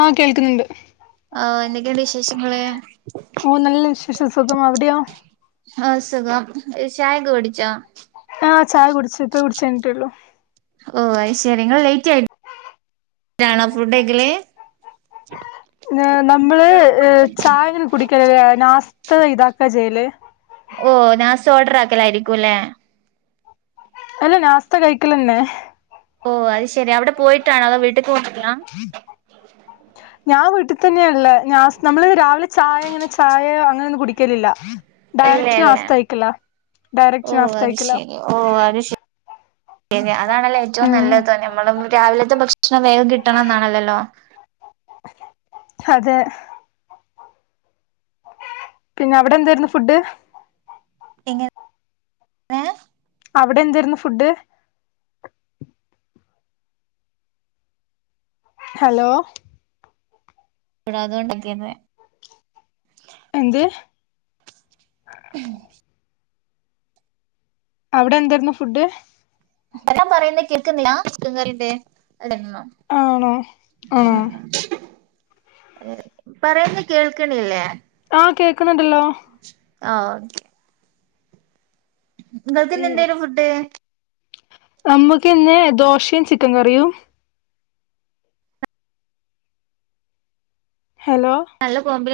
ആ കേൾക്കുന്നണ്ട് ആ എന്തൊക്കെണ്ട് വിശേഷങ്ങള് ഓ നല്ല വിശേഷം സുഖം അ വട് യോ? ആഹ സുഖം ചായ് ക്കെ കുടിച്ചോ? ആഹ് ചായ കുടിച്ചു പ്പൊ കുടിച്ച് എ ണീ ട്ടേള്ളു ഓ അയ് ശെരി ങ്ങള് ലേറ്റ് ആയിട്ടാണോ ഫുഡ്‌ യ് ക്കല് നമ്മള് ചായന് കുടിക്കല് നാസ്ത ഇതാക്കാ ചെയ്യല് ഓ നാ സ് ഓർഡർ ആക്കലായ് രിക്കും ല്ലേ? അല്ല നാസ്ത കഴിക്കലെ ന്നെ ഓ അത് ശെരി അവിടെ പോയിട്ടാണോ അതോ വീട്ട് ക്ക് കൊണ്ടെർ ലാ ഞാ വീട്ടി തന്നാ ള്ള് നാസ് നമ്മള് രാവിലെ ചായ ഇ ങ്ങനെ ചായ അങ്ങനൊന്നും കുടിക്കലില്ല ഇല്ല ഡയറക്റ്റ് ഇല്ല നാസ്ത കയ് ക്കലാ ഡയറക്റ്റ് നാസ്ത കഴിക്കലാ ഓ അത് ശരി അതാണല്ലേ ഏറ്റവും ഉം നല്ലത് നമ്മള രാവിലത്തെ ഭക്ഷ ക്ഷണം വേം കിട്ടണം ന്നാണല്ലല്ലോ അതെ പിന്നെ അവിടെ എന്തെര് ന്നു ഫുഡ് എങ്ങെ ഏ അവിടെ എന്തെര് ന്നു ഫുഡ് ഹലോ എ ട അതൊണ്ടെക്കെന്നു എന്ത്? [inaudible] അവിടെ എന്തെ ര്ന്നു ഫുഡ്? ഏ ട്ടൻ പറയുന്നത് കേക്കുന്നില്ല ചിക്കൻ കറി ണ്ട് [unintelligible] ആണോ ആ പറയുന്ന് കേൾക്കണില്ലേ? ആഹ കേ ക്കുണു ണ്ടല്ലോ ആഹ് നിങ്ങൾക്ക് ഇന്ന് എന്തെ ന്നു ഫുഡ്? നമ്മുക്ക് ഇന്ന് ദോശീ ചിക്കൻ കറിയും ഹലോ നല്ല കോമ്പി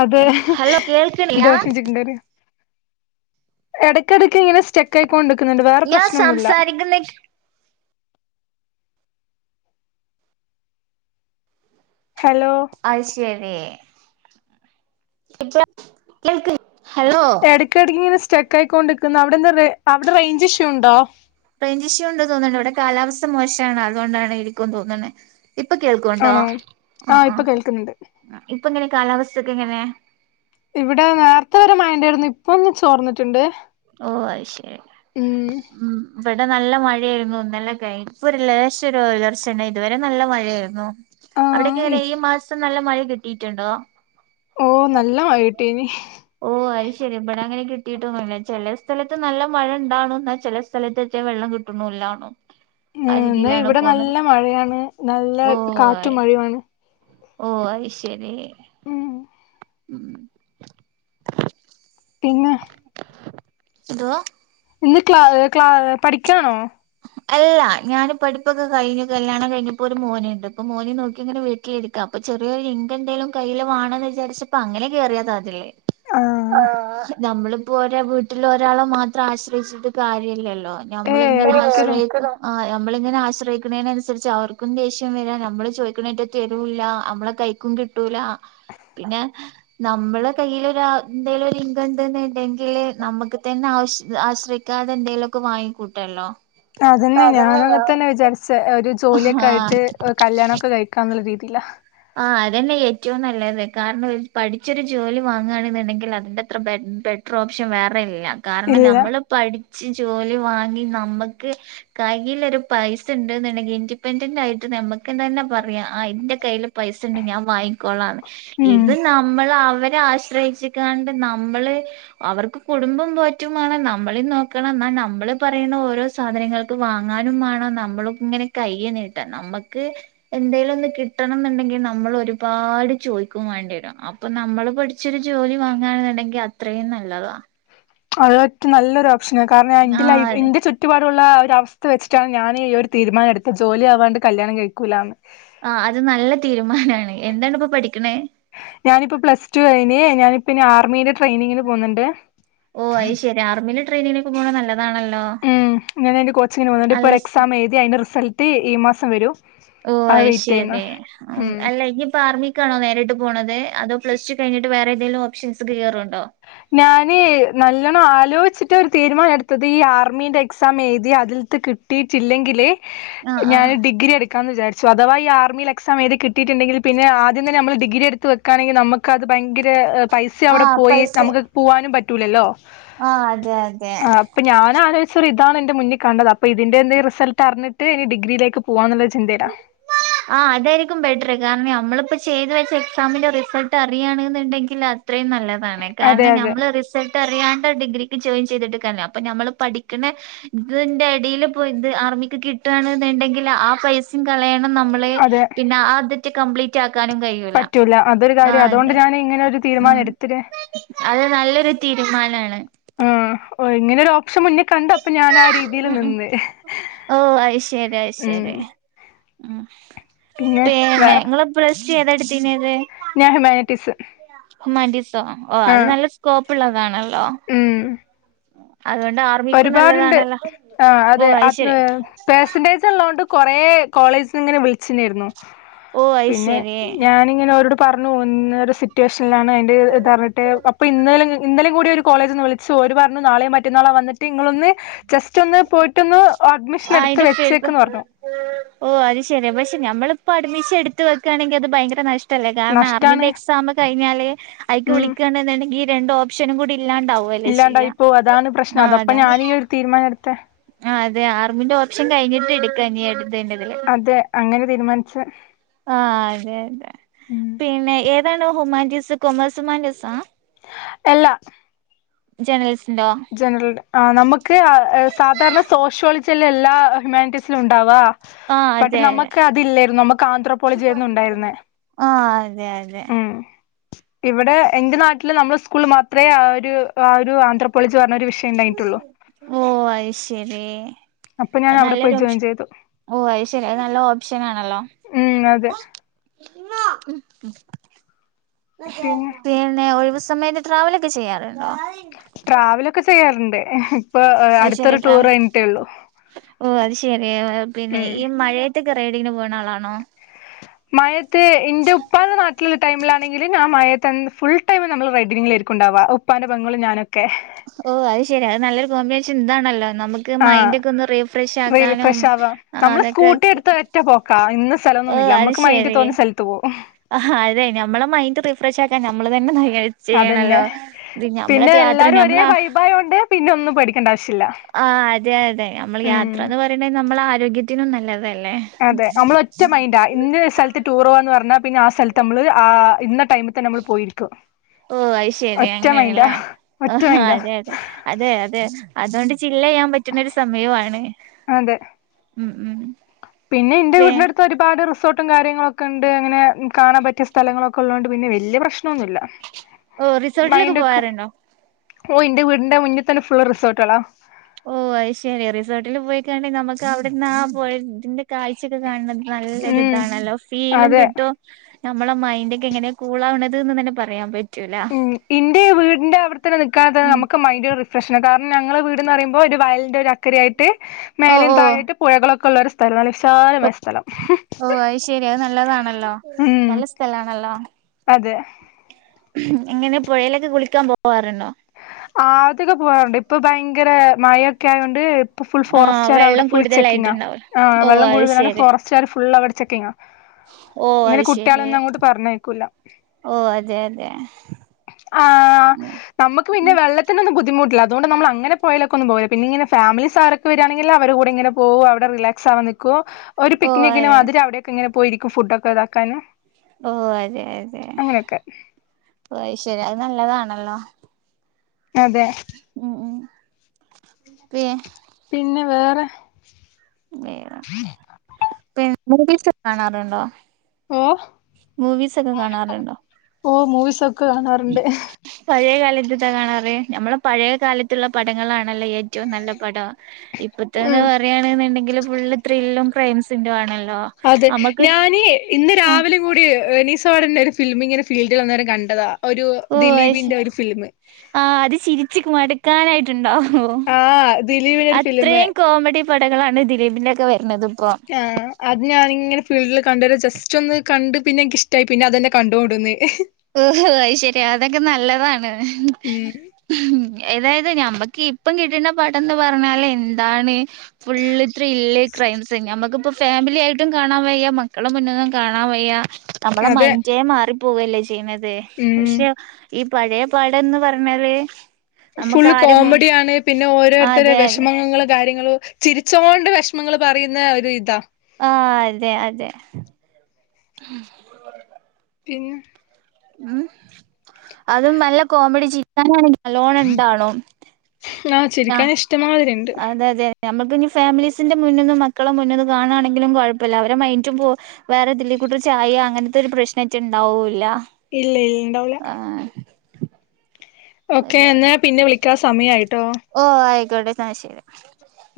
അതെ ഹലോ കേൾക്കണില്ലാ? [unintelligible] എ ടയ്ക്കടയ്ക്ക് ഇങ്ങനെ സ്റ്റെക്ക് ആയി കൊണ്ട് ക്കുണു ണ്ട് വേറെ ഞാൻ പ്രശ്നൊന്നുല്ല [unintelligible] ഹലോ അത് ശരി [unintelligible] കേൾക്കി ഹലോ എ ടയ്ക്കിടയ്ക്ക് ഇങ്ങനെ സ്റ്റെക്ക് ആയിക്കൊണ്ടിക്കുന്ന് അവിടെ എന്ത അവിടെ റേഞ്ച് ഇഷ്യു ഉണ്ടോ? റേഞ്ച് ഇഷ്യൂ ഉണ്ട് തോന്നുന്നു ഇവിടെ കാലാവസ്ഥ മോശാ ണ് അതുകൊണ്ടാണ് ഇരിക്കും തോന്നുണ് ഇപ്പൊ കേൾക്കുംണ്ടോ ആണോ ആ ആ ഇപ്പൊ കേൾക്കുന്നുണ്ട് ഇപ്പൊ എങ്ങനെ കാലാവസ്ഥൊക്കെ എങ്ങനെ ഇവിടെ നേരത്തെ വരെ മഴ ഉണ്ടായിരുന്നു ഇപ്പൊ ന്ന് ചോർന്നിട്ടുണ്ട് ഓ അത് ശെരി ഉം ഉം ഇവിടെ നല്ല മഴായിരുന്നു ഇന്നലെ [unintelligible] ഒരു ലേശം ഒരു ഉയർ ച്ചണ്ട് ഇതുവരെ നല്ല മഴയായിരുന്നു ആ അവിടെ ക്കെ എങ്ങനെ ഈ മാസം നല്ല മഴ കിട്ടിട്ടുണ്ടോ? ഓ നല്ല മഴ കിട്ടിനീ ഓ അത് ശരി ഇവിടെ അങ്ങനെ കിട്ടിയിട്ടൊന്നുമില്ല ചെ ല സ്ഥലത്ത് നല്ല മഴ ഉണ്ടാ നു എന്ന ചെ ല സ്ഥലത്ത്ത്യ വെള്ളം കിട്ട്ണൂ ല്ലാന്നൂ ഉമ് ന്നാ ഇവിടെ നല്ല മഴയാണ് നല്ല ഓ ആയി. കാറ്റും മഴയു മാ ണ് ഓ അത് ശരി ഉം ഉം പിന്നെ എന്തുവാ ഇന്ന് ക്ലാഹ് ക്ലാഹ് പഠിക്കുകയാണോ അല്ല ഞാാന് പഠിപ്പൊക്കെ കഴിഞ്ഞു അല്ല ഞാൻ പഠിപ്പ് ഒക്കെ കഴിഞ്ഞു കല്യാണം കഴിഞ്ഞു ഇപ്പോൾ ഒരു മോനു ഉ ണ്ട് ഇപ്പൊ മോനെ നോക്കി ഇങ്ങനെ വീട്ട കി എടുക്ക അപ്പ ചെറിയൊ ലിങ്ക നോക്കിയിരിക്ക ചെറിയരു ഇൻകം എന്തേലും കയ്യിൽ വേണന്ന് വിചാരിച്ചപ്പോ അങ്ങനെ കേറിയതാണ് ഇതിൽ ആഹ് നമ്മളും ഇപ്പോ ഒരേ വീട്ടിൽ ഒരാളോ മാത്രം ആശ്രയിച്ചിട്ട് കാര്യമില്ലല്ലോ നമ്മളൾ ഏയ് ഇങ്ങനെ ഒരിക്കലും ആശ്രയിച് ആ നമ്മളിങ്ങനെ ആശ്രയിക്കുന്നതിനനുസരിച്ച് ആ അവർക്കും ദേഷ്യം വരാം നമ്മള് ചോദിക്കണേറ്റ് തെരുല്ല നമ്മളെ കയ്യിൽ കൈയിലും കിട്ടൂല പിന്നെ നമ്മള കൈയിൽ എന്തേലും ഒരു ഇൻകം ഉണ്ടെങ്കിൽ നമുക്ക് തന്നെ ആശ ആശ്രയിക്കാതെ ക്ക എന്തെങ്കലും ഒക്കെ വാങ്ങിക്കൂട്ടല്ലോ അതന്നെ ഞാനും അങ്ങനെ തന്നെ വിചാരിച്ച ഒരു ജോലിയൊക്കെ ആയിട്ട് ആഹ് കല്യാണമൊക്കെ കഴിക്കാന്നുള്ള രീതിയില്ല ആ അതന്നെ ഏറ്റവും നല്ലത് അത് തന്നെ യാണ് കാരണം പഠിച്ചൊരു ജോലി വാങ്ങുകയാണെന്നുണ്ടെങ്കിൽ അതിന്റെ അത്ര പ്രോപ്ഷൻ വേറെ ഇല്ല കാരണം ഇല്ല നമ്മള് പഠിച്ച് ജോലി വാങ്ങി നമ്മുക്ക് കയ്ൽരു പൈസ ഉണ്ട് കയ്യിൽ ഒരു പൈസ ഉണ്ട് എന്നുണ്ടെങ്കിൽ ഇൻഡിപെൻഡന്റ് ആയിട്ട് നമുക്ക് എന്താ തന്നെ പറയാ അതിന്റെ കയ്യിൽ പൈസ ഉണ്ട് ഞാൻ വാങ്ങിക്കോളാണ് ഉം ഇത് നമ്മള് അവരെ ആശ്രയിച്ചണ്ട് നമ്മള് അവർക്ക് കുടുംബം പോറ്റുമാണ് നമ്മളിൽ നോക്കണം എന്നാ നമ്മള് പറയുന്ന ഓരോ സാധനങ്ങൾക്ക് വാങ്ങാനും വേണം നമ്മൾ ഇങ്ങനെ കൈ നീട്ടൻ നമുക്ക് എന്തെങ്കലും ഒന്ന് കിട്ടണം എന്നുണ്ടെങ്കിൽ നമ്മൾ ഒരുപാട് ചോദിക്കുകയും വേണ്ടി വരും അപ്പൊ നമ്മള് പഠിച്ചൊരു ജോലി വാങ്ങെന്നുണ്ടെങ്കിൽ അത്രയും നല്ലതാ അതൊറ്റ നല്ലൊരു ഓപ്ഷന കാരണം എന്റെ ലൈഫ് ആഹ് എന്റെ ചുറ്റും കുറ്റപാടുള്ള ഒരു അവസ്ഥ വെച്ചിട്ടാണ് ഞാൻ ഈ ഒരു തീരുമാനംടുത്തത്ത് ജോലി ആവാണ്ട് കല്യാണം കഴിക്കൂില്ല എന്ന് ആഹ് അത് നല്ല തീരുമാനമാണ് എന്താണ് ഇപ്പൊ പഠിക്കണ ഞാനിപ്പോ പ്ലസ് ടു കയിഞ്ഞ് ഞാനിപ്പോ ഇനി ആർമിന്റെ ട്രെനിങ്ങിന് പോകുന്നുണ്ട് ഓ അത് ശരി ആർമിെ ട്രെയിനിങ്ങിന ഒക്കെ പോകുന്നത് നല്ലതാണല്ലോ ഉം ഇങ്ങനെ ഒരു കോച്ചിങ് നു പോവുന്നുണ്ട് ഇപ്പോ അല്ല ഒരു എക്സാം എഴുതി അതിന്റെ റിസൾട്ട് എന്റെ കോച്ചിങ്ങിന് വന്നിട്ടണ്ട്് ഇൊ ഒരു എക്സാം എഴുതിന്റെ റിസൾട്ട്ഈ മാസം വരൂ ഓഹ് ആയിസരി ഉം അല്ല ഇനി ഇപ്പ ആർമ്മി ആണോ നേരിട്ട് പോുന്നത് അതോ പ്ലസ് ടു കിഞ്ഞട്ട് വേറെേന്തെങ്കിലും ഓ പ്ഷൻസ് ക് കേറുന്നുണ്ടോ ഞാന് നല്ലോണം ആലോചിച്ചിട്ട് ഒരു ഞാൻ നല്ലോണം ആലോചിട്ടു തീരുമാനം എടുത്തത് ഈ ആർമീന്റെ എക്സാം എഴുതി അതിലത്ത് ട്ടില്ലെങ്കിൽ ആഹ് ഞാൻ ആഹ് ഡിഗ്രി എടുക്ക എക്കാ വിാരിച്ച അഥവാ ഈ അതാവാ ആർമയിൽ എക്സാം ഏത് കിയിട്ടുണ്ടെങ്കിൽപിന്നെ ആദിയം തന്ന നമ്മൾ ഡിഗ്ര എടുത്ത് ക്കണെങ്കിൽ നമുക്ക് അത് ഭയങ്കര പൈസ അവിടെ ആഹ് പോയി പൈസ നമുക്ക് പോവാനും പറ്റൂലല്ലോ ആഹ് അതെ അതെ ആ്ഹ് അപ്പൊ ഞാന ആലോചിച്ചരി ഇതാണ് എന്റെ മുന്നിൽ കണ്ടത് അപ്പൊ ഞാൻ ആലോചിച്ചു ഇതാണ് എന്റെ മുന്നിൽ കണ്ടത് ഇതിന്റെ എന്ത് റിൾട്ട് അറിഞ്ഞിട്ട് ഇ ഡിഗ്രിേ പോവാ എന്നുള്ള ചിന്തതില്ലാണ് ആ അതായിരിക്കും ബെറ്ററ് കാരണം നമ്മളിപ്പോ ചെയ്ത് വെച്ച ആ അതായിരിക്കും ബെറ്റർ എക്സാമിന്റെ റിസൾട്ട് അറിയണെന്നുണ്ടെങ്കിൽ അത്രയും നല്ല അതെ കാരണം അതെ നമ്മള് റിസൾട്ട് അറിയാണ്ട ഡിഗ്രിക്ക് ജോയിൻ ചെയ്തിട്ട് കാര്യമില്ല അപ്പൊ നമ്മള് പഠിക്കണ ഇതിന്റെ ഇടിൽ പോയി ഇത് ഇതു ഇതിന്റെ ഇടയിൽ ആർമിക്ക് കിട്ടുകവാണെന്നുണ്ടെങ്കിൽ ആ പൈസയും കളയണ്ട നമ്മൾ അതെ പിന്നെ ആ് കപ്ലീറ്റആക്കാനും നും കഴിയും പറ്റൂല അതൊരു കാര്യം അതുകൊണ്ട് ഞാൻ ഇങ്ങനെ ഒരു ഉം തീരുമാനം എടുത്തിട്ടേ അത് നല്ലൊരു തീരുമാനമാണ് ഉം ഇങ്ങനെ ഒരു ഓപ്ഷൻ മുന്നിൽ കണ്ടപ്പോ അപ്പൊ ഞാൻ ആ രീതിയിൽ ഉം ഉ നിന്ന് ഓ ആയി ശരി ശരി ഉം ശരി ഉം പിന്നെ ഇങ്ങള് പ്ലസ് ടു ഏതാ എടുത്തീനേത്? ഞാൻ ഹ്യുമാനിറ്റീസ്. ഹ്യുമാനിറ്റീസോ ഓ ആ അത് നല്ല സ്കോപ്പുള്ളതാണല്ലോ. ഉം അതുകൊണ്ട് ആ ഒരുപാടുണ്ട് ആഹ് അതെ അത് ആത് ശരി പെർസന്റേജ് ഉള്ളോണ്ട് കൊറേ കോളേജ്ന്ന് ഇങ്ങനെ വിളിച്ച്ണെര്ന്നു ഓ അത് പിന്നെ ശരി ഞാന് ഇങ്ങനെ ഓരോട് പർഞ്ഞു ഇങ്ങനൊര് സിറ്റുവേഷനിലാണ് അതിന്റെ ഇത് അറിഞ്ഞിട്ട് അപ്പൊ ഇന്നലെ ഇന്നലിം കൂടി ഒരു കോളേജ്ന്ന് വിളിച്ച ച്ചോര് പർഞ്ഞു നാളെ മറ്റന്നാള വന്ന് നിങ്ങളൊന്ന് ജസ്റ്റ് ഒന്ന് പോയിട്ടൊന്ന് അഡ്മിഷൻ എടുത്ത് അയിന്റെ ഫീൽഡ് വെച്ചേക്ക്ന്ന് പർഞ്ഞു ഓ അത് ശെരി പക്ഷെ നമ്മളിപ്പോ അഡ്മിഷൻ എടുത്ത് വെക്കയാണെങ്കിൽ അത് ഭയങ്കര നഷ്ട ല്ലെ കാര്ണം നഷ്ടാണ് ആർമിന്റെ എക്സാമ് കഴിഞ്ഞാല് അയ്ക്ക് ഉം വിളിക്കാണ്ന്ന്ണ്ടെങ്കി രണ്ട് ഓപ്ഷനും കൂടി ഇല്ലാണ്ടാവും ഇല്ലാണ്ടായിപ്പൊ അതാണ് പ്രശ്നം അത് അപ്പൊ ഞാനീ ഈ ഒരു തീരുമാനം ഇട്ത്തെ ആഹ് അതെ ആർമിന്റെ ഓപ്ഷൻ കഴിഞ്ഞിട്ട് ഇട്ക്ക അട്ത്തേന്റതില് തെ അങ്ങന തീരുമാൻച്ച് ആഹ് അതെ അതെ പിന്നെ ഏതാണ് ഹുമാൻറ്റീസ് കൊമേഴ്സ് ഹുമാൻറ്റീസാ എല്ല ജേണലിസ്റ്റ് ൻ്റോ ജനറൽ ആഹ് നമുക്ക് ആഹ് ഏഹ് സാധാര്ണ സോഷ്യോളജിയല്ല എല്ലാ ഹ്യുമാനിറ്റീസിലും ഉണ്ടാവാ ആഹ് പറ്റ് അതെ അതെ നമ്മക്ക് അതില്ലേര്ന്നു നമുക്ക് ആന്ത്രോപോളജിയെര്ന്നു ഉണ്ടാര്ന്നെ ആഹ് അതെ അതെ ഇവിടെ എന്റെ നാട്ടില് നമ്മളെ സ്കൂള് മാത്രേ ആ ഒരു ആ ഒരു ആന്ധ്രാപളേജ് പറഞ്ഞ ഒരു വി ഓഹ് അയ് ശരീ അപ്പൊ ഞാൻ അത് അവിടെ നല്ലൊരു പോയി ഒപ്ഷ ജോയിൻ ചെയ്തു ഓഹ് അയ് ശരി അത് നല്ല ഓപ്ഷൻ ആണല്ലൊ ഉം അതെ [unintelligible] പിന്നെ ഒഴിവ് സമയത്ത് ട്രാവലൊക്ക ചെയ്യാറ്ണ്ടൊ? ട്രാവലൊക്കെ ചെയ്യാറുണ്ട് ഇപ്പൊ അടുത്തൊരു ടൂർ കഴിഞ്ഞിട്ടേള്ളു. ഓഹ് അത് ശരി പിന്നെ ഉം ഈ മഴേത്തൊക്കെ റൈഡിങ്ങിന് പോണ ആളാണോ? മഴേത്ത് ഇന്റെ ഉപ്പാന്റെ നാട്ട്ല്ള്ള ടൈമിലാണെങ്കില് ഞാൻ മഴത്തന്നെ ഫുൾ ടൈമില് നമ്മൾ റൈഡിങ്ങിലെരിക്കും ഉണ്ടാവ ഉപ്പാന്റെ പെങ്ങളും ഞാനൊക്കെ ഓഹ് അത് ശരി അത് നല്ലൊരു കോമ്പിനേഷൻ ഇതാണല്ലൊ നമു ക്ക് ആഹ് മൈൻഡൊക്ക ഒന്ന് റീല് റീഫ്രഷാക്കാനും ഫ്രഷ് ആവാ നമ്മള് അതൊക്കെ സ്കൂട്ടി എടുത്ത ഒറ്റ പോക്കാ ഇന്ന സ്ഥലൊന്നുന്നില്ല നമ്മക്ക് മൈന്റ് തോന്ന്യ സ്ഥലത്ത് പോവും ആഹാ അതെ നമ്മളെ മൈൻഡ് റീഫ്രഷ് ആക്കാൻ നമ്മള് തന്നെ നഴ അതെന്നെ പിന്നെ എല്ലാരും ഒരേ ഞമ്മള വൈബായോണ്ട് പിന്നെ ഒന്നും പെടിക്കണ്ട ആവശ്യല്ല ആഹ് അതെ അതെ നമ്മള് ഉം യാത്രാന്ന് പറീണെ നമ്മളെ ആരോഗ്യത്തിനും നല്ലതല്ലെ? അതെ നമ്മൾ ഒറ്റ മൈൻഡ ഇന്ന സ്ഥലത്ത് ടൂർ പോവാന്ന് പറഞ്ഞാ പിന്നെ ആഹ് സ്ഥലത്ത് നമ്മള് ആ ഇന്ന ടൈമ് നമ്മള് പോയിരിക്കും ഓ അത് ശെരി ഒറ്റ മൈൻഡാ അങ്ങനെയാണല്ലേ ആഹ് ഒറ്റമൈൻഡ അതെ അതെ അതെ അതെ അതോണ്ട് ചില്ലിയ്യാൻ പറ്റ്ണ ഒരു സമയോ ആണ് ഉം ഉം പിന്ന ഇന്റ പി വീടിന്റട് ഇപ്പോ ഒരുപാട് റിസോർട്ടും കാര്യങ്ങളൊക്കണ്ട് അങ്ങനെ കാണാൻ പറ്റിയ സ്ഥലങ്ങളൊക്കെ ഉള്ളോണ്ട് പിന്നെ വല്യ പ്രശ്നൊന്നില്ല ഓ റിസോർട്ടിലൊക്കെ മൈന്റൊക്ക പോവാറുണ്ടോ ഓഹ് ഇന്റെ വീടിന്റെ മുന്നി തന്നെ ഫുള്ള് റിസോൾട്ടേളാ ഓഹ് അയ്ശരി റിസോൾട്ടില് പോയിക്കണ്ട് നമ്മക്ക് അവിടെര്ന്നാ ആഹ് പൊയന്റെ കാഴ്ചൊക്ക കാണുന്നത് നല്ലൊരു ഉം ഇതാണല്ലൊ ഫീലും അതെ കിട്ടും നമ്മള മൈൻഡ് ഒക്കെ എങ്ങനെ കൂൾ ആവ്ണത് എന്ന് തന്നെ പറയാൻ പ ഉം ഇന്റെ വീടിന്റെ അവിടുത്തന്നെ നിക്കാതാ ഉം നമ്മക്ക് മൈൻഡ് റീ പ്രശ്നം കാര്ണം ഞങ്ങളെ വീട്ന്ന് പറയുമ്പൊ ഒരു വയലിന്റെ ഒരു അക്കര ആയിട്ട് ഓ മേലെ താഴെ ആയിട്ട് പുഴകളൊക്കെ ഉള്ളൊര് സ് [unintelligible] ഓ വിശാലമായ സ്ഥലം ഓ അത് ശെരി അത് നല്ലതാണല്ലോ ഉം നല്ല സ്ഥലാണല്ലോ അതെഹേ ഇങ്ങനെ പുഴയിലൊക്കെ കുളിക്കാൻ പോവാറുണ്ടോ ആതിക്കെ. പോവാറുണ്ട് ഇപ്പൊ ഭയങ്കര മഴ യൊക്കെ ആയൊണ്ട് പ്പ. ഫുൾ ആഹ് ഫോറസ്റ്റർ. അവടെ വെള്ളം ഇപ്പോ ഫുൾ ഫോറസ്റ്റ് കാർ ഫുൾെചെകിങ്ങ. കൂടുതലായിട്ടുണ്ടാവൂലോ ആ ഓ വെള്ളം അത് കൂടുതലാണ് ശെരി ഫോറസ്റ്റർ ഫുൾ അവിടെ ചെക്കിങ്ങ ഓ ഇങ്ങനെ. അത് ശെരി കുട്ടിളൊന്നു. അങ്ങോട്ട് പറഞ്ഞയക്കൂല ഓ അതെ അതെ ആഹ്. ആഹ്. ആഹ് നമ്മക്ക് പിന്നെ, വെള്ളത്തിനൊന്നും ബദ്ധിമുട്ടില്ല. അതോണ്ട്, നമ്മള് അങ്ങനെ പോഴേലേക്കൊന്നും പോവില്ല. പിന്നെ ഇങ്ങനെ ഫാമിലിസ് ആരൊക്കെ വെരാണെങ്കിൽ, അവരെ കൂടെ ഇങ്ങനെ പോവു, അവിടെ റിലാക്സ് ആവാനിക്കു ഒരു ഓ പിക്നിക്കിനും അതെ അതിര് അവിടെയൊക്കെ ഇങ്ങനെ പോയിരിക്കും ഫുഡോക്കെ, ഇതാക്കാന് ഓ.. ! അതെ, അതെ. അങ്ങനെയൊക്കെ ഓ അയ് ശെരി, അത് നല്ലതാണല്ലോ. ! അതെ. ഉം ഉം. പി പിന്നെ വേറെ വേറെ, [unintelligible] കാണാറുണ്ടോ? ഓ..? മൂവീസ് ഒക്കെ മൂവിസൊക്കെ., കാണാറുണ്ടോ ഓ മൂവീസൊക്കെ കാണാറ്ണ്ട്. പഴേ കാലത്ത്താ കാണാർ? നമ്മള് പഴേ കാലത്ത്ള്ള പടങ്ങളാണല്ലോ ഏറ്റവും നല്ല പടം. ഇപ്പത്തെന്ന് ഉം പറയാണ്ന്ന്ണ്ടെങ്കില് ഫുള്ള് ത്രില്ലും ക്രൈംസിന്റോ ആണല്ലോ. ! അതെ, ഞാനേ... ഇന്ന് രാവിലിം കൂടി യെനിസോടന്റെ ഒരു ഫിലിമിങ്ങനെ, ഫീൽഡിൽ വന്നേരം കണ്ടതാ.. ഒരു, ദിലീപിന്റെ ഒരു ഫിലിമ്. ആ അത് ചിരിച്ച്ക്ക് മടുക്കാനായിട്ട്ണ്ടാവും. ആഹ് ദിലീപിന്റെ ഒരു ഫിലിം അത്രേം കോമഡി പടകളാണ് ദിലീപിന്റെക്കെ വരുന്നത് പ്പോ. ആ.. അത് ഞാനിങ്ങനെ ഫീൽഡില് കണ്ടേരം ജസ്റ്റ് ഒന്ന് കണ്ട് പിന്നെ, നിക്കിഷ്ടായി. പിന്നെ അതന്നെ കണ്ടോൻട്ന്ന്.. ഓഹോ.. ! അയിശരി, അതൊക്കെ നല്ലതാണ്. മ്മ് ഹ്മ്മ്‌, എതായത് ഞമ്മക്ക് ഇപ്പം കിട്ട്ണ പടംന്ന് പറഞ്ഞാല് എന്താണ്? Full thrill crimes. ഞമ്മക്പ്പോ ഫാമിലി ആയിട്ടും കാണാൻ വയ്യാ, മക്കളെ മുന്ന്ന്നും കാണാൻ വയ്യാ. നമ്മളെ അതെ മൈന്റേ മാറിപ്പോകല്ലേ യ്യണത്. ഉം പഷേ, ഈ പഴേ പടംന്ന് പറഞ്ഞാല് നമുക്ക് ഫുള്ള് ആരും മുൻ കോമഡിയാണ്. പിന്നെ, ഓരോരുത്തരെ അതെ അതെ വെഷമങ്ങള് കാര്യങ്ങള് ചിരിച്ചോണ്ട് വെഷമങ്ങൾ പറയുന്ന ഒരു ഇതാ. ആഹ്.. അതെ, അതെ. പിന്നെ? മ്മ്. അതും നല്ല കോമഡി, ചിരികാ നാണെങ്കി നല്ലോണം ഇണ്ടാനും. ആഹ്, ചിരിക്കൻ ഇഷ്ടമാതിരിണ്ട്. ഞമ്മക്ക് ഞ്ഞ് ഫാമിലീസിന്റെ മുന്ന്ന്നും, മക്കളെ മുന്നിന്നും കാണാണെങ്കിലും കൊഴപ്പല്ല. അവരെ മൈൻറ്റും പോ വേറെ ഇതിലെ [unintelligible] ചായാ അങ്ങനത്തെ ഒരു പ്രശ്നറ്റെ ണ്ടാവുല്ല. ഇല്ല. ഇൽണ്ടാവുല. ഓക്കെ, അതെ എന്നാ പിന്നെ വിളിക്കാ. സമയായിട്ടോ. ! ഓ.. ആയിക്കോട്ടെ, ന്നാശ്ശെരി.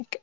ഒക്കെ